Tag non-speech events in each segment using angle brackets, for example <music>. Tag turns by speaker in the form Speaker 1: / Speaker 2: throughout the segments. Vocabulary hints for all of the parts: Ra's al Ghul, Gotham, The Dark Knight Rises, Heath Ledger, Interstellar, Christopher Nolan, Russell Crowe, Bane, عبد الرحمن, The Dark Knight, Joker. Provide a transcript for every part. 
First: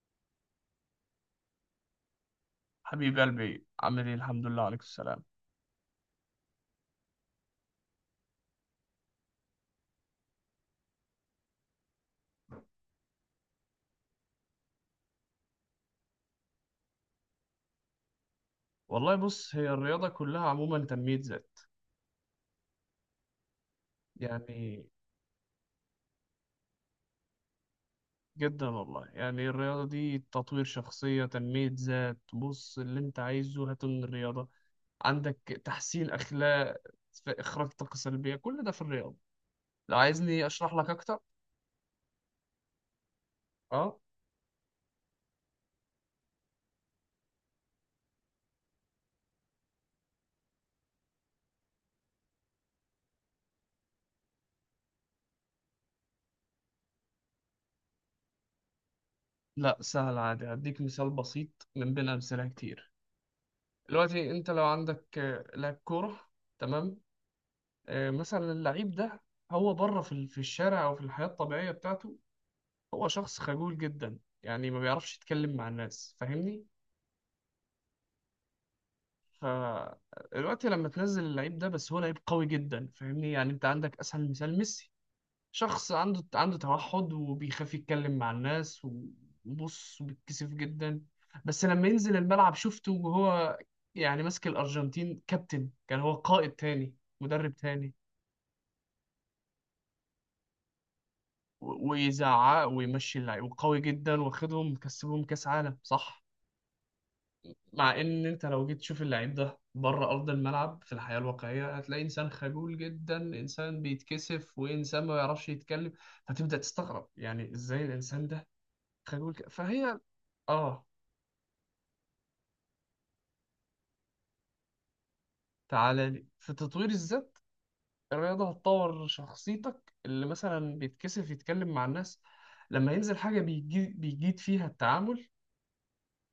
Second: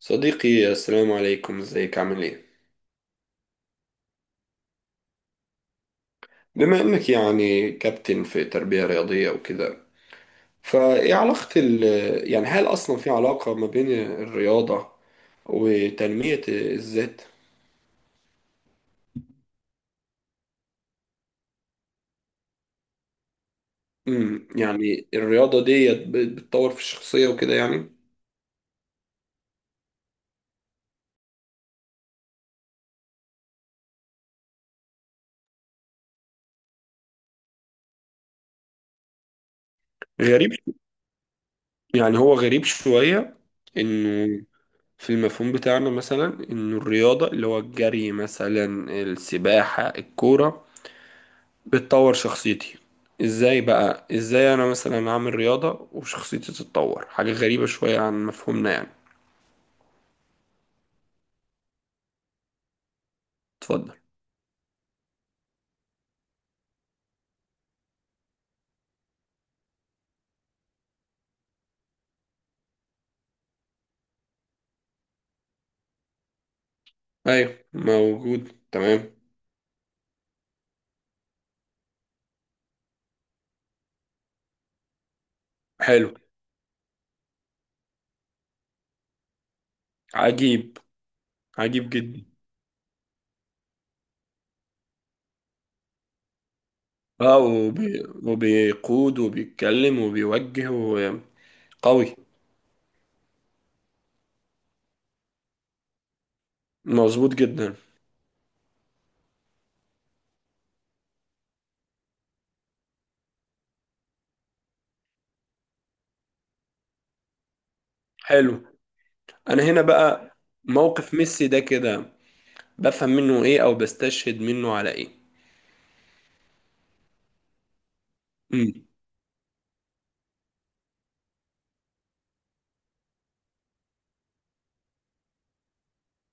Speaker 1: صديقي، السلام عليكم. ازيك؟ عامل ايه؟
Speaker 2: حبيب قلبي عامل ايه، الحمد لله. عليك السلام.
Speaker 1: بما انك يعني كابتن في تربية رياضية وكده، فايه علاقة يعني هل اصلا في علاقة ما بين الرياضة وتنمية الذات؟
Speaker 2: والله بص، هي الرياضة كلها عموما تنمية ذات. يعني
Speaker 1: يعني الرياضة ديت بتطور في الشخصية وكده يعني.
Speaker 2: جدا والله، يعني الرياضة دي تطوير شخصية، تنمية ذات. بص اللي انت عايزه هاته من الرياضة عندك. تحسين أخلاق، في إخراج طاقة سلبية، كل ده في الرياضة. لو عايزني
Speaker 1: غريب،
Speaker 2: أشرح لك أكتر.
Speaker 1: يعني هو غريب شوية
Speaker 2: اه
Speaker 1: انه في المفهوم بتاعنا مثلا انه الرياضة اللي هو الجري مثلا، السباحة، الكورة، بتطور شخصيتي. ازاي بقى؟ ازاي انا مثلا اعمل رياضة وشخصيتي تتطور؟ حاجة غريبة شوية عن مفهومنا يعني.
Speaker 2: لا، سهل عادي، هديك مثال بسيط من بين أمثلة كتير.
Speaker 1: اتفضل.
Speaker 2: دلوقتي انت لو عندك لاعب كورة. تمام. مثلا اللعيب ده هو بره في الشارع او في الحياة الطبيعية بتاعته، هو شخص خجول جدا، يعني ما بيعرفش يتكلم مع الناس، فاهمني.
Speaker 1: ايوه، موجود، تمام.
Speaker 2: فدلوقتي لما تنزل اللعيب ده، بس هو لعيب قوي جدا، فاهمني. يعني انت عندك اسهل مثال ميسي، شخص
Speaker 1: حلو.
Speaker 2: عنده توحد وبيخاف يتكلم مع الناس، وبص وبيتكسف
Speaker 1: عجيب.
Speaker 2: جدا. بس لما
Speaker 1: عجيب
Speaker 2: ينزل
Speaker 1: جدا.
Speaker 2: الملعب شفته وهو يعني ماسك الارجنتين كابتن، كان هو قائد تاني،
Speaker 1: اه
Speaker 2: مدرب تاني،
Speaker 1: وبي... وبيقود وبيتكلم وبيوجه وقوي.
Speaker 2: ويزعق ويمشي اللعيب وقوي جدا، واخدهم مكسبهم كاس عالم، صح.
Speaker 1: مظبوط جدا.
Speaker 2: مع ان انت لو جيت تشوف اللعيب ده بره ارض الملعب في الحياه الواقعيه، هتلاقي انسان خجول جدا، انسان بيتكسف، وانسان ما بيعرفش يتكلم. فتبدا تستغرب، يعني ازاي الانسان ده
Speaker 1: حلو.
Speaker 2: خجول كده
Speaker 1: انا هنا
Speaker 2: فهي.
Speaker 1: بقى،
Speaker 2: اه.
Speaker 1: موقف ميسي ده كده بفهم منه ايه او بستشهد منه على ايه؟
Speaker 2: تعالى لي في تطوير الذات. الرياضه
Speaker 1: امم.
Speaker 2: هتطور شخصيتك. اللي مثلا بيتكسف يتكلم مع الناس، لما ينزل حاجه بيجي بيجيد فيها التعامل،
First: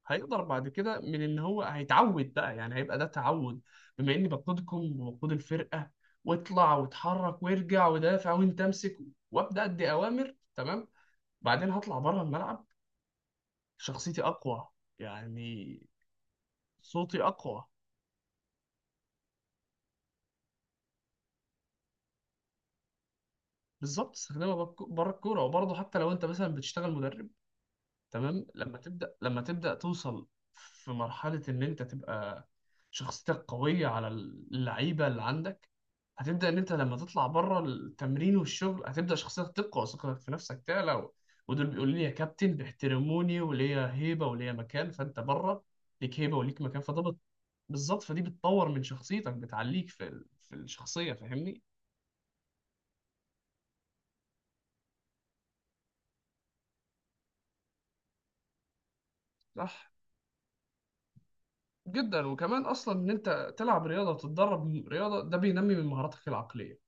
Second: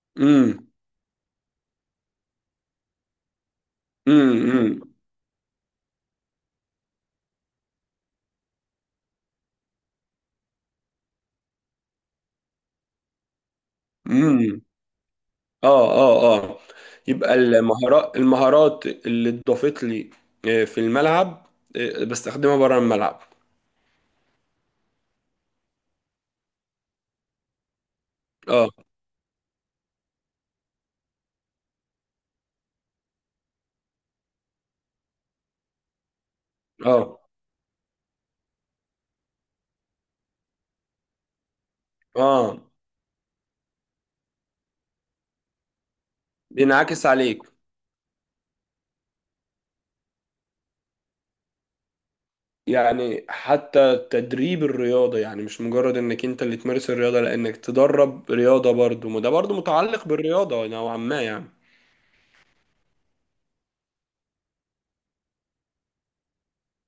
Speaker 2: هيقدر بعد
Speaker 1: امم.
Speaker 2: كده من ان هو هيتعود بقى، يعني هيبقى ده تعود. بما اني
Speaker 1: امم.
Speaker 2: بقودكم وبقود الفرقه، واطلع واتحرك وارجع ودافع، وانت امسك، وابدا ادي اوامر، تمام. بعدين هطلع بره الملعب، شخصيتي
Speaker 1: امم.
Speaker 2: اقوى. يعني
Speaker 1: اه، اه، اه.
Speaker 2: صوتي
Speaker 1: يبقى
Speaker 2: اقوى.
Speaker 1: المهارات اللي اتضافت لي في الملعب، بستخدمها بره الملعب.
Speaker 2: بالظبط، استخدمها بره الكوره. وبرضه حتى لو انت مثلا بتشتغل مدرب، تمام،
Speaker 1: اه،
Speaker 2: لما تبدأ توصل في مرحلة إن أنت تبقى شخصيتك قوية على اللعيبة اللي عندك. هتبدأ إن أنت لما
Speaker 1: اه،
Speaker 2: تطلع بره التمرين والشغل، هتبدأ شخصيتك تقوى، وثقتك في نفسك تعلى، ودول بيقولوا لي يا كابتن،
Speaker 1: اه.
Speaker 2: بيحترموني وليا هيبة وليا مكان، فأنت بره ليك هيبة وليك مكان،
Speaker 1: بينعكس عليك.
Speaker 2: بالظبط. فدي بتطور من شخصيتك، بتعليك في الشخصية، فاهمني؟
Speaker 1: يعني حتى تدريب الرياضة، يعني مش مجرد انك انت اللي تمارس الرياضة، لانك تدرب رياضة برضو، ما ده برضو
Speaker 2: صح
Speaker 1: متعلق بالرياضة نوعا ما يعني.
Speaker 2: جدا. وكمان أصلا إن أنت تلعب رياضة وتتدرب رياضة، ده بينمي من مهاراتك العقلية.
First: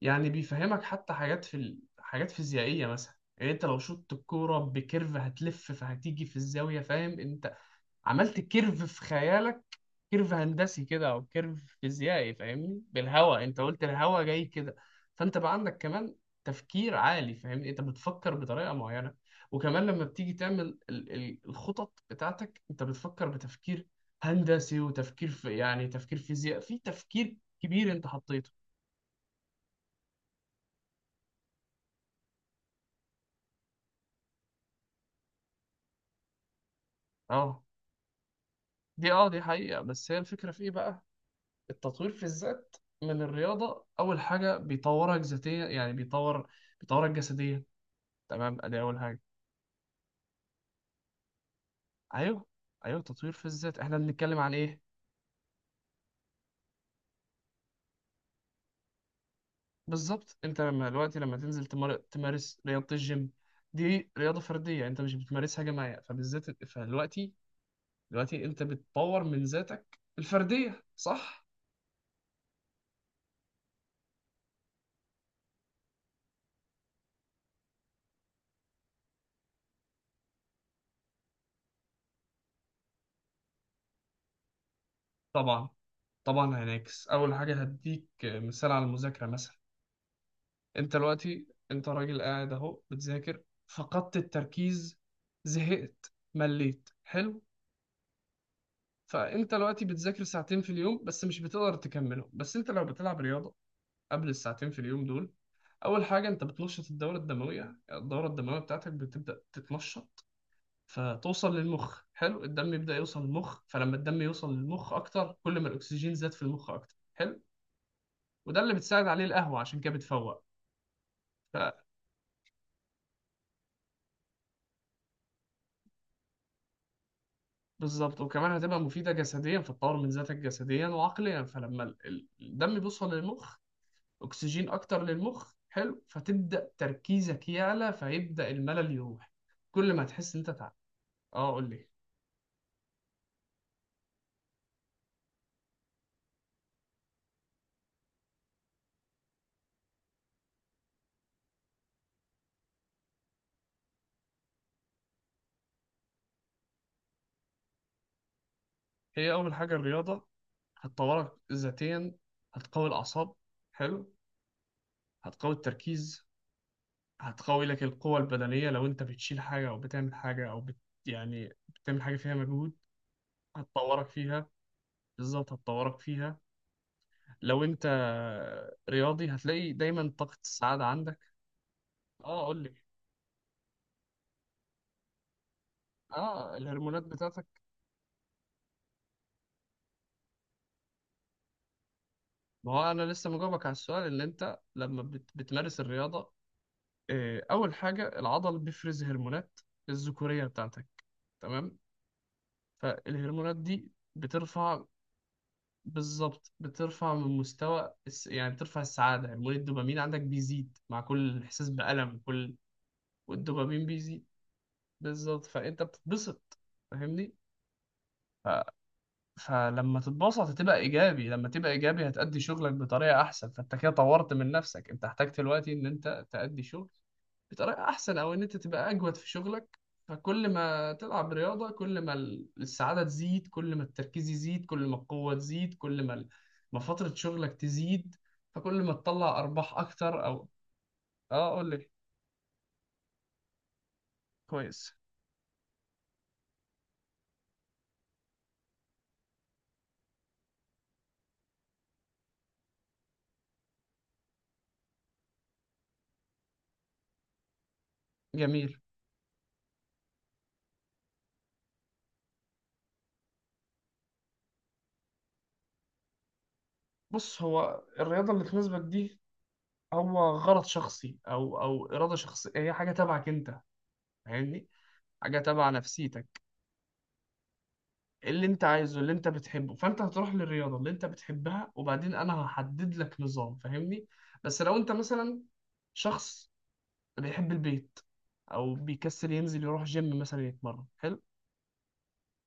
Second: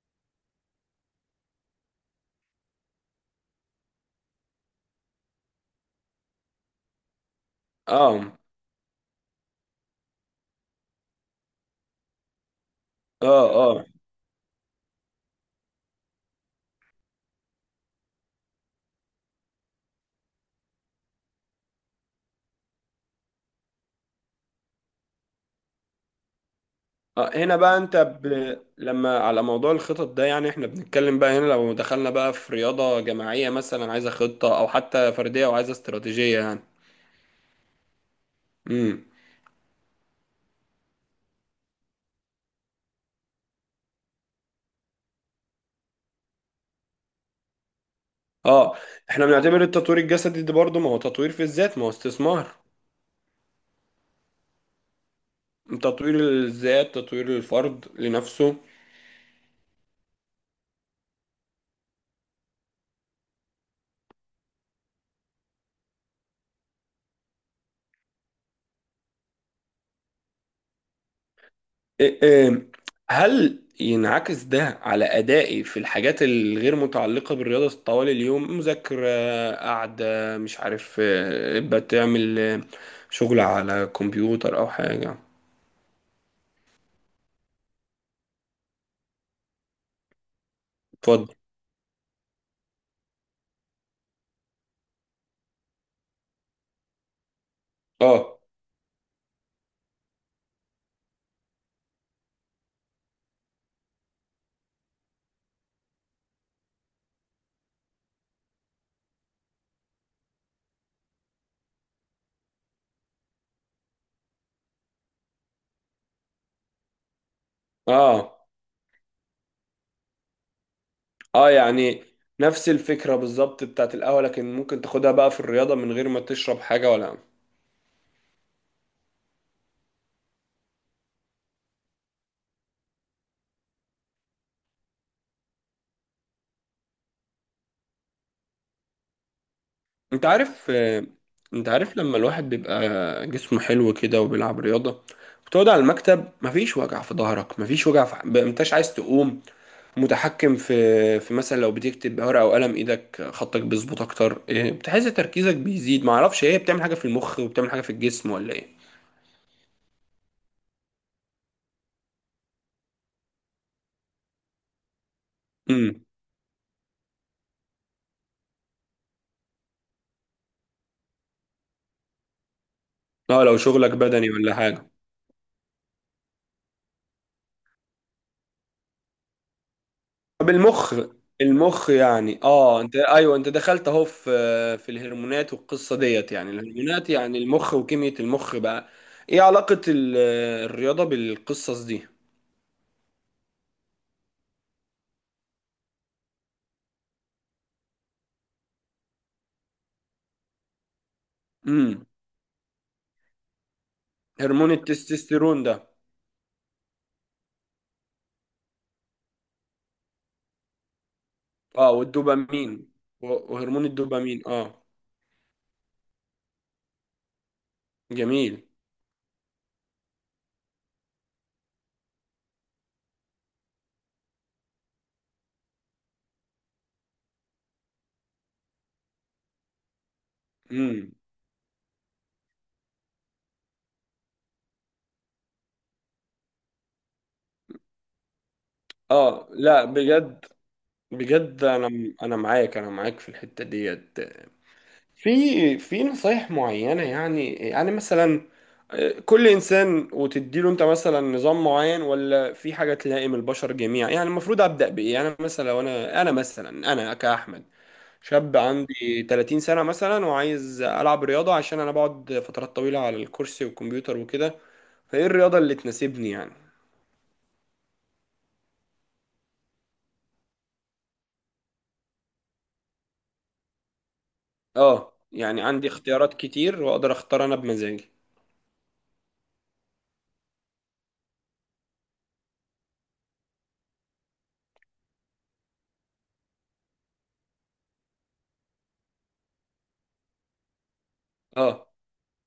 Speaker 2: يعني بيفهمك حتى حاجات حاجات فيزيائية مثلا. يعني انت لو شطت الكورة بكيرف هتلف، فهتيجي في الزاوية، فاهم انت؟
Speaker 1: اه،
Speaker 2: عملت كيرف في خيالك، كيرف هندسي كده او كيرف فيزيائي، فاهمني،
Speaker 1: اه.
Speaker 2: بالهواء، انت قلت
Speaker 1: آه.
Speaker 2: الهواء جاي كده. فانت بقى عندك كمان تفكير عالي، فاهمني، انت بتفكر بطريقة معينة. وكمان لما بتيجي تعمل الخطط بتاعتك، انت بتفكر بتفكير هندسي، وتفكير في يعني تفكير فيزياء، في
Speaker 1: اه
Speaker 2: تفكير
Speaker 1: هنا بقى
Speaker 2: كبير
Speaker 1: انت
Speaker 2: انت حطيته.
Speaker 1: ب... لما على موضوع الخطط ده يعني احنا بنتكلم بقى هنا، لو دخلنا بقى في رياضة جماعية مثلا عايزة خطة، او حتى فردية وعايزة استراتيجية يعني.
Speaker 2: اه.
Speaker 1: امم.
Speaker 2: دي اه، دي حقيقة. بس هي الفكرة في ايه بقى؟ التطوير في الذات من الرياضة، اول حاجة بيطورك ذاتيا، يعني بيطورك جسديا، تمام،
Speaker 1: اه،
Speaker 2: ادي اول حاجة.
Speaker 1: احنا بنعتبر التطوير الجسدي ده برضه ما هو تطوير في الذات، ما هو
Speaker 2: ايوه،
Speaker 1: استثمار؟
Speaker 2: ايوه. تطوير في الذات، احنا بنتكلم عن ايه؟
Speaker 1: تطوير الذات تطوير الفرد لنفسه.
Speaker 2: بالظبط. انت لما دلوقتي، لما تنزل تمارس رياضة الجيم، دي رياضة فردية، انت مش بتمارسها جماعية فبالذات. فدلوقتي دلوقتي انت بتطور من ذاتك الفردية، صح.
Speaker 1: إيه، هل ينعكس ده على أدائي في الحاجات الغير متعلقة بالرياضة طوال اليوم؟ مذاكرة، قاعدة، مش عارف، بتعمل شغل على كمبيوتر أو حاجة.
Speaker 2: طبعا، طبعا هينعكس. اول حاجة هديك مثال على المذاكرة مثلا. انت
Speaker 1: اتفضل.
Speaker 2: دلوقتي، انت راجل قاعد اهو بتذاكر، فقدت التركيز، زهقت، مليت، حلو.
Speaker 1: اه،
Speaker 2: فانت دلوقتي بتذاكر ساعتين في اليوم بس، مش بتقدر تكملهم. بس انت لو بتلعب رياضة قبل الساعتين في اليوم دول، اول حاجة انت بتنشط الدورة الدموية، الدورة الدموية بتاعتك بتبدأ تتنشط، فتوصل للمخ، حلو. الدم يبدأ يوصل للمخ، فلما الدم يوصل للمخ اكتر، كل ما الاكسجين زاد في المخ اكتر، حلو.
Speaker 1: اه،
Speaker 2: وده اللي بتساعد عليه القهوة، عشان كده بتفوق.
Speaker 1: اه. يعني نفس الفكرة بالظبط بتاعت القهوة، لكن ممكن تاخدها بقى في الرياضة من غير ما تشرب حاجة ولا؟
Speaker 2: بالظبط، وكمان هتبقى مفيدة جسديا، فتطور من ذاتك جسديا وعقليا. فلما الدم بيوصل للمخ، أكسجين أكتر للمخ، حلو، فتبدأ تركيزك يعلى، فيبدأ الملل يروح، كل ما
Speaker 1: انت
Speaker 2: تحس إن أنت
Speaker 1: عارف
Speaker 2: تعب.
Speaker 1: آه،
Speaker 2: أه
Speaker 1: انت
Speaker 2: قول لي.
Speaker 1: عارف لما الواحد بيبقى جسمه حلو كده وبيلعب رياضة، بتقعد على المكتب، مفيش وجع في ظهرك، مفيش وجع في انتش عايز تقوم، متحكم في مثلا لو بتكتب بورقة او قلم ايدك خطك بيظبط اكتر، بتحس تركيزك بيزيد. معرفش ايه، بتعمل حاجة في المخ وبتعمل حاجة في الجسم ولا ايه؟
Speaker 2: هي أول حاجة الرياضة هتطورك ذاتيا، هتقوي الأعصاب، حلو، هتقوي
Speaker 1: امم.
Speaker 2: التركيز، هتقوي لك القوة البدنية لو أنت بتشيل حاجة أو بتعمل حاجة يعني بتعمل حاجة فيها مجهود،
Speaker 1: اه، لو شغلك
Speaker 2: هتطورك
Speaker 1: بدني
Speaker 2: فيها،
Speaker 1: ولا حاجة.
Speaker 2: بالظبط هتطورك فيها. لو انت رياضي، هتلاقي دايما طاقة
Speaker 1: طب
Speaker 2: السعادة
Speaker 1: المخ،
Speaker 2: عندك.
Speaker 1: يعني
Speaker 2: اه قول لي.
Speaker 1: انت، ايوه، انت دخلت اهو في الهرمونات والقصه ديت. يعني
Speaker 2: اه الهرمونات
Speaker 1: الهرمونات يعني
Speaker 2: بتاعتك.
Speaker 1: المخ وكيمياء المخ بقى، ايه علاقه الرياضه بالقصص دي؟
Speaker 2: ما هو انا لسه مجاوبك على السؤال. اللي انت لما بتمارس الرياضة، اول حاجة العضل بيفرز هرمونات الذكورية بتاعتك، تمام.
Speaker 1: امم.
Speaker 2: فالهرمونات دي
Speaker 1: هرمون
Speaker 2: بترفع،
Speaker 1: التستوستيرون ده.
Speaker 2: بالظبط، بترفع من مستوى الس... يعني بترفع السعادة. هرمون الدوبامين عندك بيزيد مع كل احساس
Speaker 1: اه
Speaker 2: بألم، كل
Speaker 1: والدوبامين و- وهرمون
Speaker 2: والدوبامين بيزيد،
Speaker 1: الدوبامين
Speaker 2: بالظبط. فانت بتتبسط، فاهمني.
Speaker 1: جميل.
Speaker 2: فلما تتبسط هتبقى ايجابي، لما تبقى ايجابي هتأدي شغلك بطريقه احسن، فانت كده طورت من نفسك. انت احتاج دلوقتي ان انت تأدي شغل بطريقه احسن، او ان انت تبقى اجود في شغلك. فكل ما
Speaker 1: امم.
Speaker 2: تلعب رياضه، كل ما السعاده تزيد، كل ما التركيز يزيد، كل ما القوه تزيد، كل ما ما فتره شغلك تزيد، فكل ما تطلع
Speaker 1: اه.
Speaker 2: ارباح
Speaker 1: لا
Speaker 2: اكتر
Speaker 1: بجد،
Speaker 2: او. اه
Speaker 1: بجد
Speaker 2: قول لي.
Speaker 1: انا معاك، انا معاك في الحته ديت.
Speaker 2: كويس.
Speaker 1: في في نصايح معينة، يعني يعني مثلا، كل إنسان وتديله، أنت مثلا نظام معين، ولا في حاجة تلائم البشر جميعا يعني؟ المفروض أبدأ بإيه؟ يعني مثلا لو أنا، أنا مثلا أنا كأحمد شاب
Speaker 2: جميل.
Speaker 1: عندي 30 سنة مثلا، وعايز ألعب رياضة عشان أنا بقعد فترات طويلة على الكرسي والكمبيوتر وكده، فإيه الرياضة اللي تناسبني يعني؟
Speaker 2: بص، هو الرياضه اللي تناسبك دي هو غرض شخصي، او اراده شخصيه، هي حاجه تبعك انت، فاهمني.
Speaker 1: آه،
Speaker 2: حاجه
Speaker 1: يعني
Speaker 2: تبع
Speaker 1: عندي
Speaker 2: نفسيتك،
Speaker 1: اختيارات كتير وأقدر أختار أنا بمزاجي.
Speaker 2: اللي انت عايزه، اللي انت بتحبه. فانت هتروح للرياضه اللي انت بتحبها، وبعدين انا هحدد لك نظام، فاهمني. بس لو انت مثلا شخص بيحب البيت، او بيكسل ينزل يروح جيم مثلا يتمرن، حلو،
Speaker 1: آه.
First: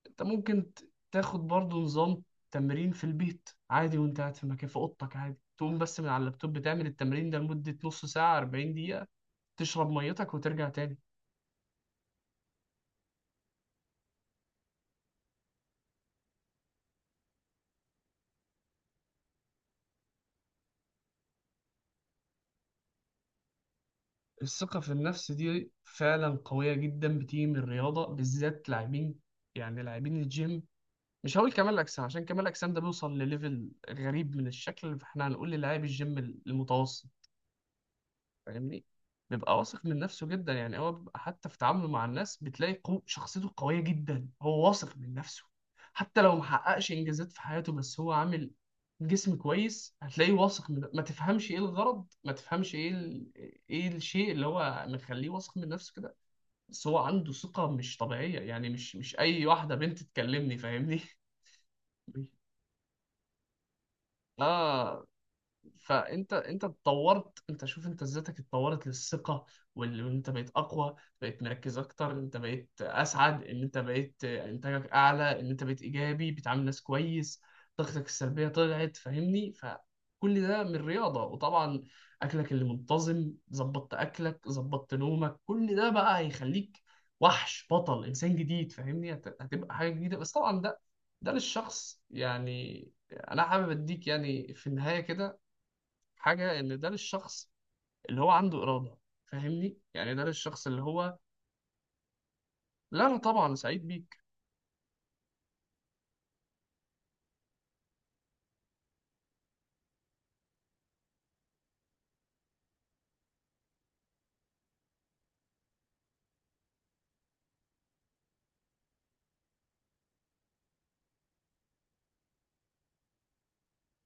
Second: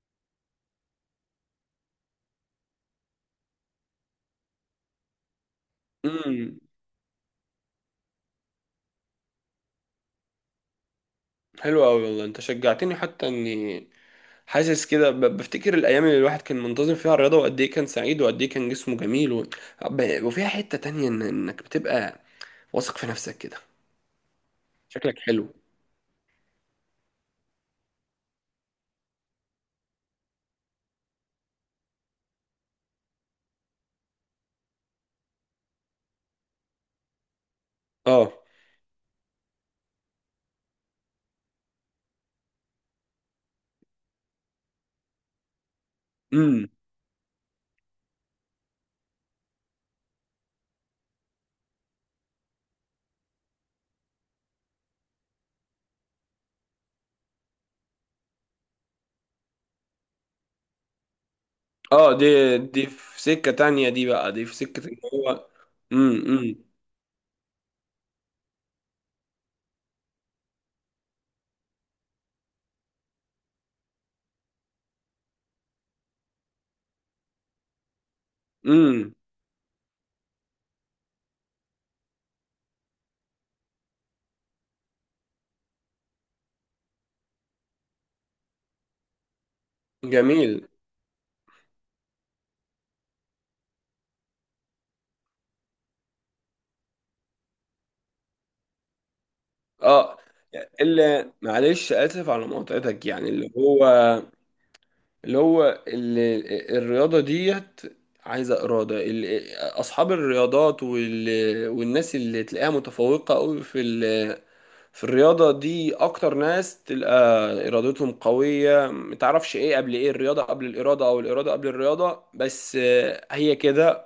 Speaker 2: انت ممكن تاخد برضو نظام تمرين في البيت عادي، وانت قاعد في مكان في اوضتك عادي، تقوم بس من على اللابتوب،
Speaker 1: امم.
Speaker 2: بتعمل التمرين ده لمدة نص ساعة 40 دقيقة، تشرب ميتك وترجع تاني.
Speaker 1: حلو أوي والله، أنت شجعتني حتى إني حاسس كده بفتكر الايام اللي الواحد كان منتظم فيها الرياضه، وقد ايه كان سعيد، وقد ايه كان جسمه جميل وفيها حته تانية انك بتبقى واثق في نفسك كده.
Speaker 2: الثقة في
Speaker 1: شكلك
Speaker 2: النفس
Speaker 1: حلو.
Speaker 2: دي فعلا قوية جدا، بتيجي من الرياضة، بالذات لاعبين، يعني لاعبين الجيم. مش هقول كمال أجسام، عشان كمال أجسام ده بيوصل لليفل غريب من الشكل، فاحنا هنقول للاعب الجيم المتوسط،
Speaker 1: اه.
Speaker 2: فاهمني، بيبقى واثق من نفسه جدا. يعني هو بيبقى حتى في تعامله مع الناس، بتلاقي شخصيته قوية جدا، هو واثق من نفسه. حتى لو
Speaker 1: امم.
Speaker 2: محققش إنجازات في حياته، بس هو عامل جسم كويس، هتلاقيه واثق من. ما تفهمش إيه الغرض، ما تفهمش إيه الشيء اللي هو مخليه واثق من نفسه كده، بس هو عنده ثقة مش طبيعية. يعني مش أي واحدة بنت تكلمني، فاهمني.
Speaker 1: اه، دي
Speaker 2: <laughs>
Speaker 1: دي في سكه تانية، دي بقى دي في سكه ان
Speaker 2: آه.
Speaker 1: هو. امم.
Speaker 2: فانت،
Speaker 1: امم.
Speaker 2: انت اتطورت، انت شوف، انت ذاتك اتطورت للثقه، وان انت بقيت اقوى، بقيت مركز اكتر، انت بقيت اسعد، ان انت بقيت انتاجك اعلى، ان انت بقيت ايجابي، بتعامل ناس كويس، طاقتك السلبيه طلعت،
Speaker 1: امم.
Speaker 2: فاهمني. فكل ده من رياضه، وطبعا اكلك اللي منتظم، ظبطت اكلك، ظبطت نومك، كل ده بقى هيخليك وحش، بطل، انسان جديد، فاهمني. هتبقى حاجه جديده، بس طبعا
Speaker 1: جميل.
Speaker 2: ده، ده للشخص. يعني انا حابب اديك يعني في النهايه كده حاجة، إن ده للشخص اللي هو عنده إرادة، فاهمني. يعني
Speaker 1: اه.
Speaker 2: ده للشخص اللي هو.
Speaker 1: اللي، معلش، اسف على مقاطعتك،
Speaker 2: لا أنا
Speaker 1: يعني اللي
Speaker 2: طبعا
Speaker 1: هو،
Speaker 2: سعيد بيك.
Speaker 1: اللي هو ال- الرياضة ديت عايزة إرادة أصحاب الرياضات والناس اللي تلاقيها متفوقة أوي في الرياضة دي، أكتر ناس تلقى إرادتهم قوية. متعرفش إيه قبل إيه، الرياضة قبل الإرادة أو الإرادة قبل الرياضة، بس هي كده.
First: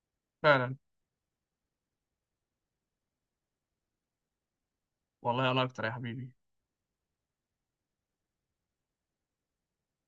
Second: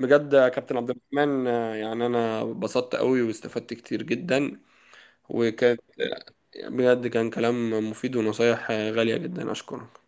Speaker 1: بجد يا
Speaker 2: فعلا،
Speaker 1: كابتن عبد الرحمن، يعني أنا اتبسطت أوي واستفدت كتير جدا.
Speaker 2: والله أنا
Speaker 1: وكان،
Speaker 2: أكتر يا حبيبي.
Speaker 1: بجد، كان كلام مفيد ونصايح غالية جدا. أشكره.